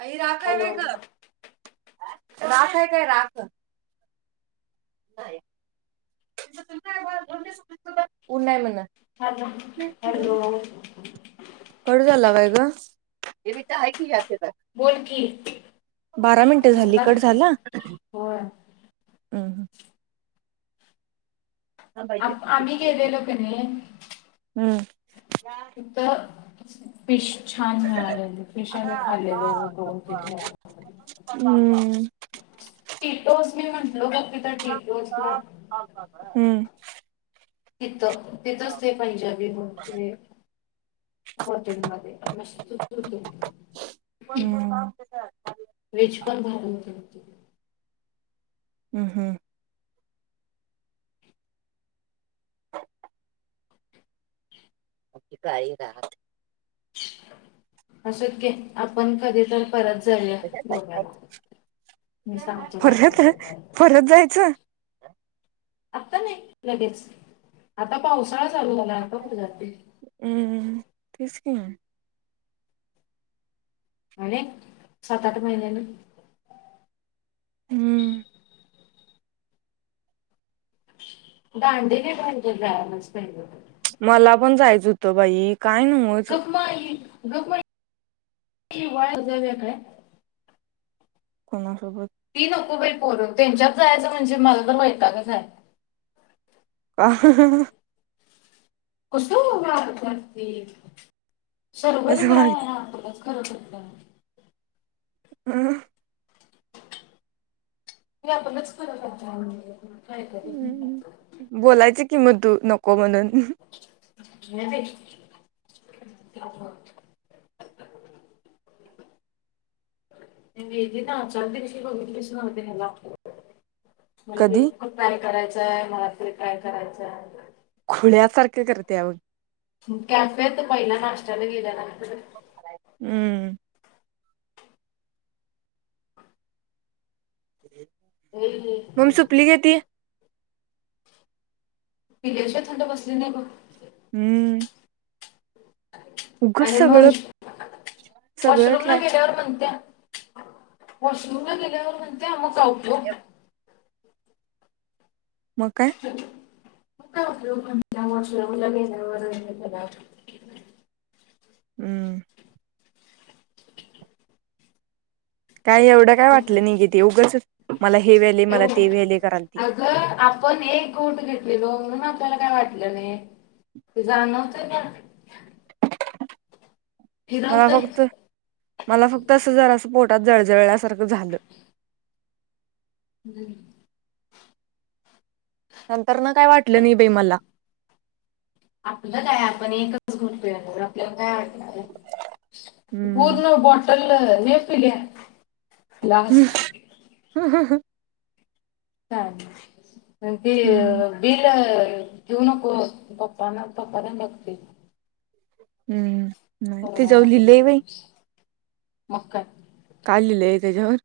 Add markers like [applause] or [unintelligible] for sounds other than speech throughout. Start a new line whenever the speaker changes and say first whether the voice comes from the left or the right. right: अ राखय
left: हॅलो
right: वग राखय काय राख. उ नाही म्हणणा [unintelligible]
left: हॅल हॅलो.
right: कडू झाला काय ग हे तर आहे की, या
left: बोल की
right: बारा मिनटं झाली
left: विसरला
right: कट झाला.
left: होय
right: हं
left: आप आम्ही गेले किनय. इतर पीश छान मिळाल्या [unintelligible] आले फीशाे खालेलो दोनीज
right: हम्म.
left: टीटोस मी म्हंटलो बघ तिथ टीटोसला.
right: हम्म.
left: किथ तेत असते पाहिजाी बोलते. होटेंलमध्ये.
right: हम्म.
left: वेज पण भार.
right: हम्म हम्म. काई राहात.
left: अस की आपण कधी तर. परत जाईया गोव्याला मी सांगतो त्यांना.
right: ह. [unintelligible]
left: आता नाही लगेच आता पाऊस. काय चाल झालं आता कुठे जाते.
right: हम्म तेच की
left: आणि सात आठ महिन्यानी.
right: हम्म.
left: दांडी घ पाहिजे जा मत.
right: मला पण जायचं होतं बाई. काय नव्हच
left: गपमा गप वाळ बय.
right: कोणासोबत.
left: ती नकोबरी पोल त्यांच्यात जायचं म्हणजे मला तर वैतागआहे
right: आ.
left: कस करते
right: तेच
left: सर्वतय.
right: वाट
left: करू शकता.
right: हम.
left: आपणच करत लाण. कायकत.
right: किमू नको म्हणून.
left: नाहीदी. [inaudible] निना चचालदी विष गितस न होतनला. मला इ
right: कधी
left: ट्राय करायचंय मला तेरी ट्राय करायचंय.
right: पुण्यासारखं करते मग.
left: कॅम्प येत पहिल्या नाशत्याला गेल्याला.
right: हम्म. हम्.
left: [inaudible] विदेशात थंड बसली नाही ग.
right: हम्म. उगच
left: आणि मग
right: सगळं सगळं
left: वॉशरूमला
right: ट्राय
left: गेल्यावर म्हणत्या. वॉशरूमला गेल्यावर म्हणते मग आऊतो.
right: म काय.
left: र्लगे.
right: हम्म.
left: [inaudible]
right: काय एवढं काय वाटलं निघे ते उगंचच मला हे वेले मला
left: एवढं
right: ते वेले कराती.
left: अगं आपण एक गोठ घेतलेल म्हणून आपल्याला काय वाटलं नाही जाणवत ना.
right: मला
left: फिरवतंय
right: फक्त मला फक्त अस हजारा अस पोट. जळजळसारखं झालं.
left: हम्म.
right: नंतर न काय वाटलं नि बे मला.
left: आपलं काय आपण एकच घतोर आपल्याला काय वाटत.
right: हम्म.
left: पूर्ण बॉटल नेफ घ्या.
right: हम् ह ह ह
left: लेल की
right: हम्म.
left: बिल [inaudible] जेऊ नको पप्प ना पाप ना भक्ती
right: हम्म नाही ते जाऊ
left: नको
right: लिहिलं बाई,
left: मग काय
right: काय लिहिलंय त्याच्यावर.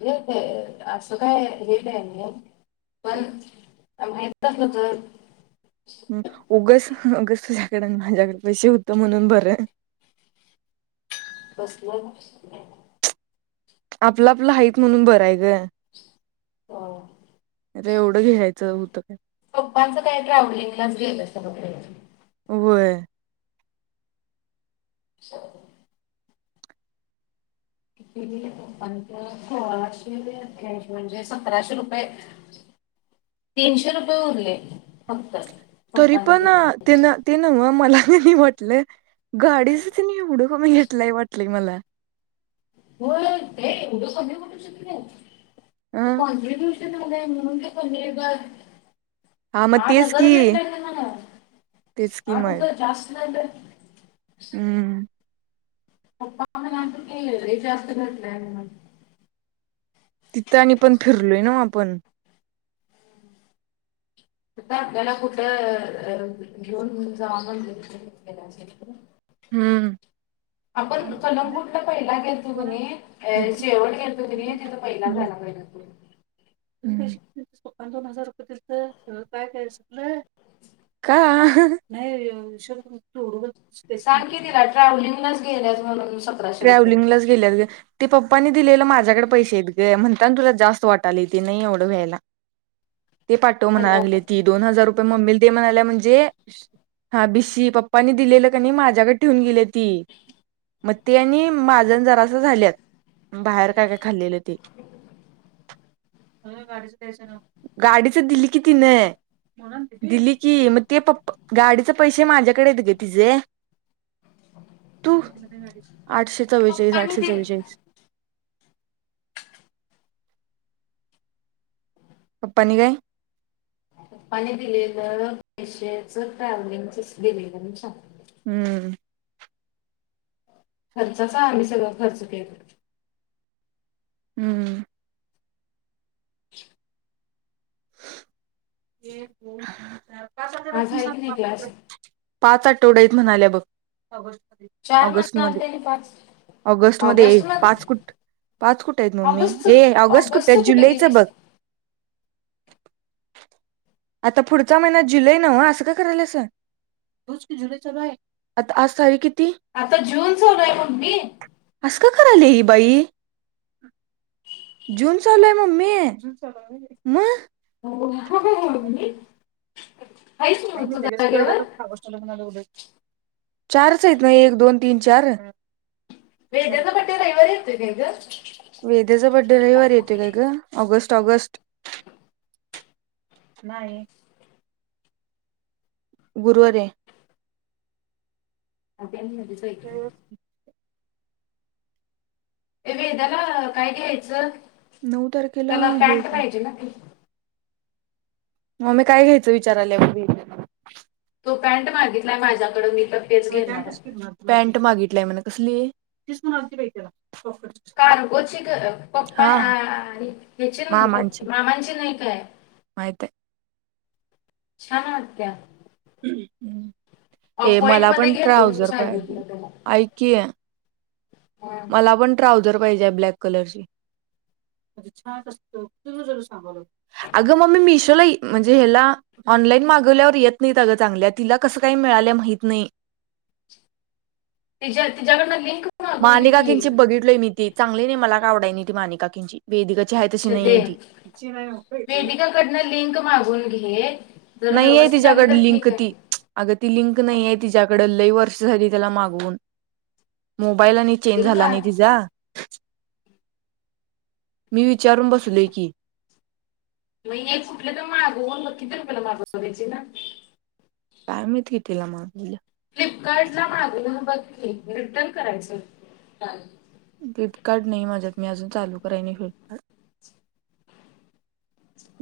left: हे असं काय हेेत आहे. पण माहित असलं तर,
right: हम्म उगस गस तुझ्याकडे माझ्याकडे पैसे होत म्हणून बरं आहे.
left: बसलं.
right: आपलं आपलं हाईत म्हणून बराय गं,
left: हो.
right: अरे एवढं घ्यायचं होतं काय
left: पप्पांच काय ट्रविलिंगलाच गेलं. च
right: होय.
left: स सोळाशे कॅश म्हणजे सतराशे रुपये तीनशे रुपये उरले फक्त,
right: तरी
left: पप्पांना
right: पण
left: दिले
right: ते ते न मला म्हटले. गाडीच त नाही एवढं कमी घेतलाय वाटलंय मला,
left: हो ते एढं सधठू श
right: अ
left: कॉन्टबश [inaudible] मुणज पणी का
right: हा
left: [inaudible]
right: मग
left: आठ
right: तेच की
left: हजार घेटले म्हणा
right: तेच की
left: आठ
right: मग
left: हजार जास्त झालं
right: हम्म
left: पप्पा म्ह केलं जास्त घटलं आहे म [inaudible]
right: तिथं आणि पण फिरलोय ना आपण,
left: आ आपल्याला कुठं घेऊन जा म्ह
right: हम्म.
left: ह [inaudible] आपण कलकूटला पहिला घेतो की नाही शेवट घेतो की नाही तिथं पहिला जायला पाहिलं तु,
right: दोन हजार रुपये दि सगळं काय करायचं आपलं. ह नाही.
left: सांग की तिला ट्रॅव्हलिंगलाच गेल्या म्हणून, सतराशे रुपये
right: ट्रॅव्हलिंगलाच गेल्यात ग ते प् पप्पानी दिलेलं माझ्याकडे पैसेेत ग म्हणता तुला जास्त वाटाले ते नाही एवढं व्हायला. ते पाठव म्हणा
left: हॅलो
right: लागली ती दोन हजार रुपये मम्मीला ते म्हणाल्या म्हणजे? हा बिशी पप्पानी दिलेलं का नी माझ्याकडे ठेऊून गेली ती म ते आणि माजन जरास झाल्यात बाहेर काय काय खाल्लेलं ते. [unintelligible] गाडीच दिली कि तिन. दिली की मग ते पप्पा गाडीचे पैसे माझ्याकडे येत ग तिझे. तू आठशे चव्वेचाळीस
left: पप्पानी
right: आठशे
left: दिले
right: चव्वेचाळीस पप्पांनी काय?
left: पप्पाने दिलेलं पैशेच ट्रॅव्हलिंगचच दिलेलं मी सांगत.
right: हम्म.
left: खर्चाचा आम्ही सगळं खर्च केलु.
right: हम्म. एक दोन
left: आज
right: तीन
left: आहे
right: चार
left: की नाही क्लास
right: पाच [unintelligible] पाच आठवड्यात म्हणाल्या बघ.
left: चार
right: ऑगस्ट
left: म्हणाल
right: मध्ये
left: त्याने पाच
right: ऑगस्ट मध्ये पाच कुट पाच कुठे आहेत मम्मी
left: ऑगस्ट
right: ए ऑगस्ट कुठे आहेत
left: ऑगस्टच
right: जुलैच
left: गेलीस
right: बघ.
left: [unintelligible]
right: आता पुढचा महिना्यात जुलै नव्ह असं का करायला सं. ह्योच की जुलै चालू आहे आज तारीख की
left: आता जून चालुय आहे मम्मी.
right: असं का करायल्या ही बाई! जुन चालू ये मम्मी जून चालु ये आहे म
left: हो [inaudible]
right: [inaudible]
left: तू जागेवर
right: चारच आहेत ना एक दोन तीन चार
left: वेद्या चा बडे रविवारी येतो काय ग?
right: वेद्याचा बड्डे रविवारी येतो काय ग ऑगस्ट ऑगस्ट नाही गुरुवारी आहे
left: ती मुलगीच आहे की हे वेद्याला काय घ्यायचं?
right: नऊ तारखेला
left: त्याला
right: हे
left: पॅन्ट पाहिजे ना?
right: मम्मी काय घ्यायचं विचाराल्या बग दीदी
left: तो पॅन्ट मागितलाय माझ्याकडे मी तर तेच घेणार आहे
right: पॅन्ट मागितलाय म्हणा कसली तिच म्हणालती बाई कसली
left: करको ची कर पप्पा
right: हा हा
left: आणि हेची नाही का मामांची नाही काय?
right: माहिती ये.
left: छान वाटत्या.
right: हम्म हम्म ए
left: पॉइंट
right: मला
left: मध्ये
right: पण
left: घेतो म्हणून
right: ट्राऊझर
left: सांगितलं
right: पाहिजे
left: तुला
right: ऐक की.
left: हा.
right: मला पण ट्राऊझर पाहिजे ब्लॅक कलरची. छानत असत [inaudible] अग मम्मी मिशोला म्हणजे ह्याला. ऑनलाईन मागवल्यावर येत नाही त्या अग चांगल्या तिला कसं काही मिळाल्या माहित नाही.
left: तिच्या तिच्याकडून लिंक मागून घे
right: मानी
left: की
right: काकी न ची बघितलोय मी ती चांगली नाही मला का आवडाय नाही ती मानी काकीची वेदिकाची आहे तशी नाही
left: श्रद्धे
right: आहे ती. [inaudible]
left: वेदिकाकडनं लिंक मागून घे जर
right: नाहीये
left: व्यवस्थित आली
right: तिच्याकड
left: तर
right: लिंक
left: ठीक
right: ती
left: आहे
right: अग ती लिंक नाहीये तिच्याकडे लही वर्ष झाली त्याला मागवून मोबाईल आणि चेंज
left: लिंक
right: झाला
left: आण
right: नाही तिचा. मी विचारून बसलोय की.
left: नाहीये कुठल तर मागवून बग की किती रुपय ला मागवली तिनं
right: काय माहिती कीतिला मागवल्या
left: फ्लिपकार्ट ला मागून बघकी रिटर्न करायचं का
right: फ्लिपकार्ट नाही माझ्यात मी अजून चालू कराय नाही फ्लिपकार्ट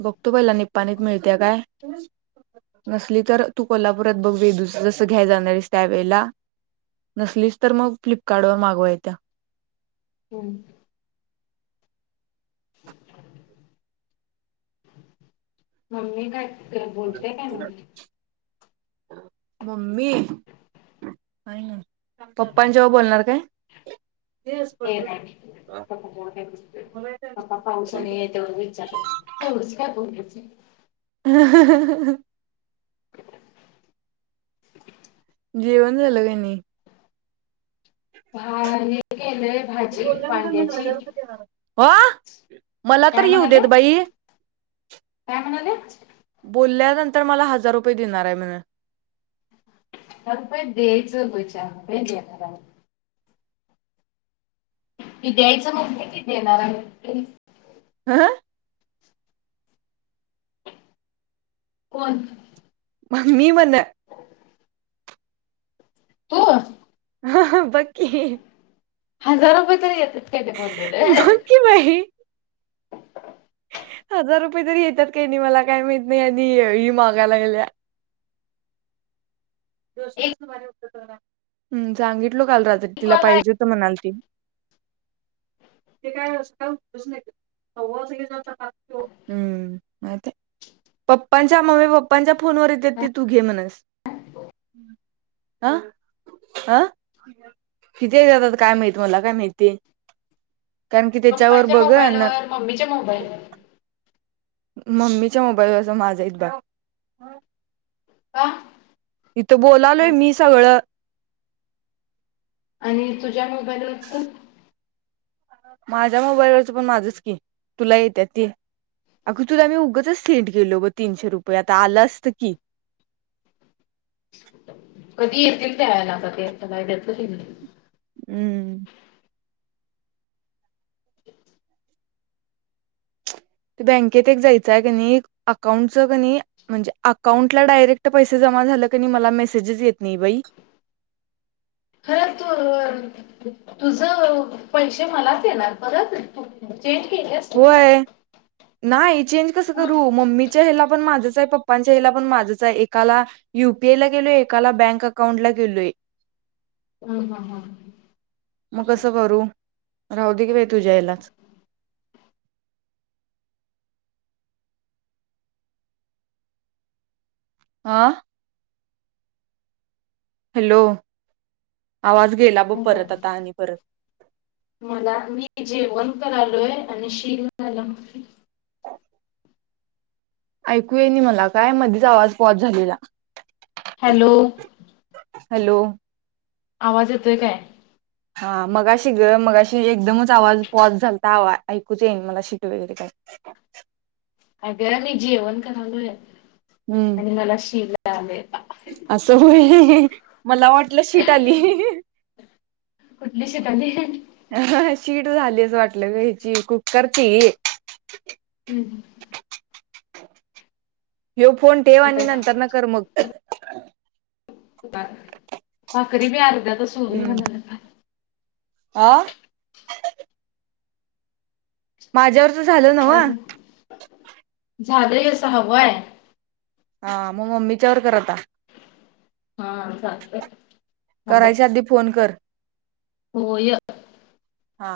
right: बघ तो पहिला निपपाणीत मिळते्या काय नसली तर तू कोल्हापुरात बघ ब वेदु जसं घ्यायला जाणारस त्यावेेळेला नसलीच तर मग फ्लिपकार्टवर मागवा येत्या
left: हम् [unintelligible] मम्मी काय कराल्या बोलतय काय नाही
right: मम्मी आहे ना पप्पां च्यावर बोलणार काय
left: हे नाही [inaudible] पपा पाऊसाने आहे तेवढं विचारत तेवढच काय
right: [inaudible] जेवण झालं काय नाही
left: हा हे भाजी वांग्याची
right: हो मला तर
left: काय
right: येऊ
left: म्हणाले
right: देत बाई
left: काय म्हणाले
right: तर मला हजार रुपये देणार आहे म्ह
left: अप दचच भ की द्यायचं मुि येणार आहे
right: हा
left: कन
right: म्मी म्हण
left: तू
right: हा बाकी
left: हजार रुपये तरी येतात का ते कोलेलं
right: बक्की बाई हजार रुपये तरी येतात काही नाही मला काय माहित नाही आणि ही माहागा लागल्या
left: [unintelligible] एक
right: सांगितलो काल तिला
left: आहे
right: पाहिजे तर म्हणाल ती ते काय असत ् पप्पांच्या मम्मी पप्पांच्या फोनवर येते तेी तू घे म्हणस आा अं कितीे जातात काय माहिती मला काय माहिती कारण कि त्याच्यावर
left: पप्पाच्या
right: बघ ना
left: मोबाईलवर मम्मीच्या मोबाईलवर
right: मम्मीच्या मोबाईलवर अस माझाहीत बग
left: का
right: इथं बोलालोय मी सगळं
left: आणि तुझ्या मोबाईलाच
right: माझ्या मोबाईलवरचं पण माझंच की तुला येते ते अगं तुला मी उगंच सेंड केलो ब तीनशे रुपये आता आलं असतं की
left: कधी येतील तेयला कधीला देत
right: हम्म बँकेत एक जायचय क अकाउंट क म्हणजे अकाउंटला डायरेक्ट पै म
left: खरं तू तुझ पैसे मलाच येणार परत चेंज केले असते ना
right: होय नाही चेंज कस करू
left: हं.
right: म्मीच्या ह पण माझ पप्पांच्या हला पण माझच आहे एकाला युपीआय ला गेलोय एकाला बँक अकाउंट ला गेलोय
left: हम हा हा
right: राह दे की बाय तुझ्या यायलाच आा हॅलो आवाज गेला बघ परत आता आणि परत
left: [unintelligible] मला मी जे वंत आल य आणि शि झाला
right: ऐकूय न मला काय मध्ये आवाज पॉस झालेला
left: हॅलो
right: हॅलो
left: आवाज येतोय काय
right: हा मगा शि ग मगाशी एकदमच आवाज पॉज झालता आवा ऐकूच येईन मला शिकट वगैरे काही
left: [unintelligible] अगे मी जेवण करालोय
right: हम्म
left: आणि मला शिला आले
right: असं होय मला वाटलं शीट आली
left: तेता ह
right: ह शीट झाली असं वाटलं ग ह्याची कुक्करची
left: हूं!
right: येऊ फोन ठेव, आणि
left: आता
right: नंतर ना कर मग
left: भाकरी मी अर्ध्या [unintelligible]
right: आ! माझ्यावरच झालं नव
left: झालेय हे सांगवा हे आहे
right: हा मग मम्मीच्या वर कर आता
left: हा चालतंय थांबे
right: करायच्या अधी फोन कर
left: होय.
right: हा!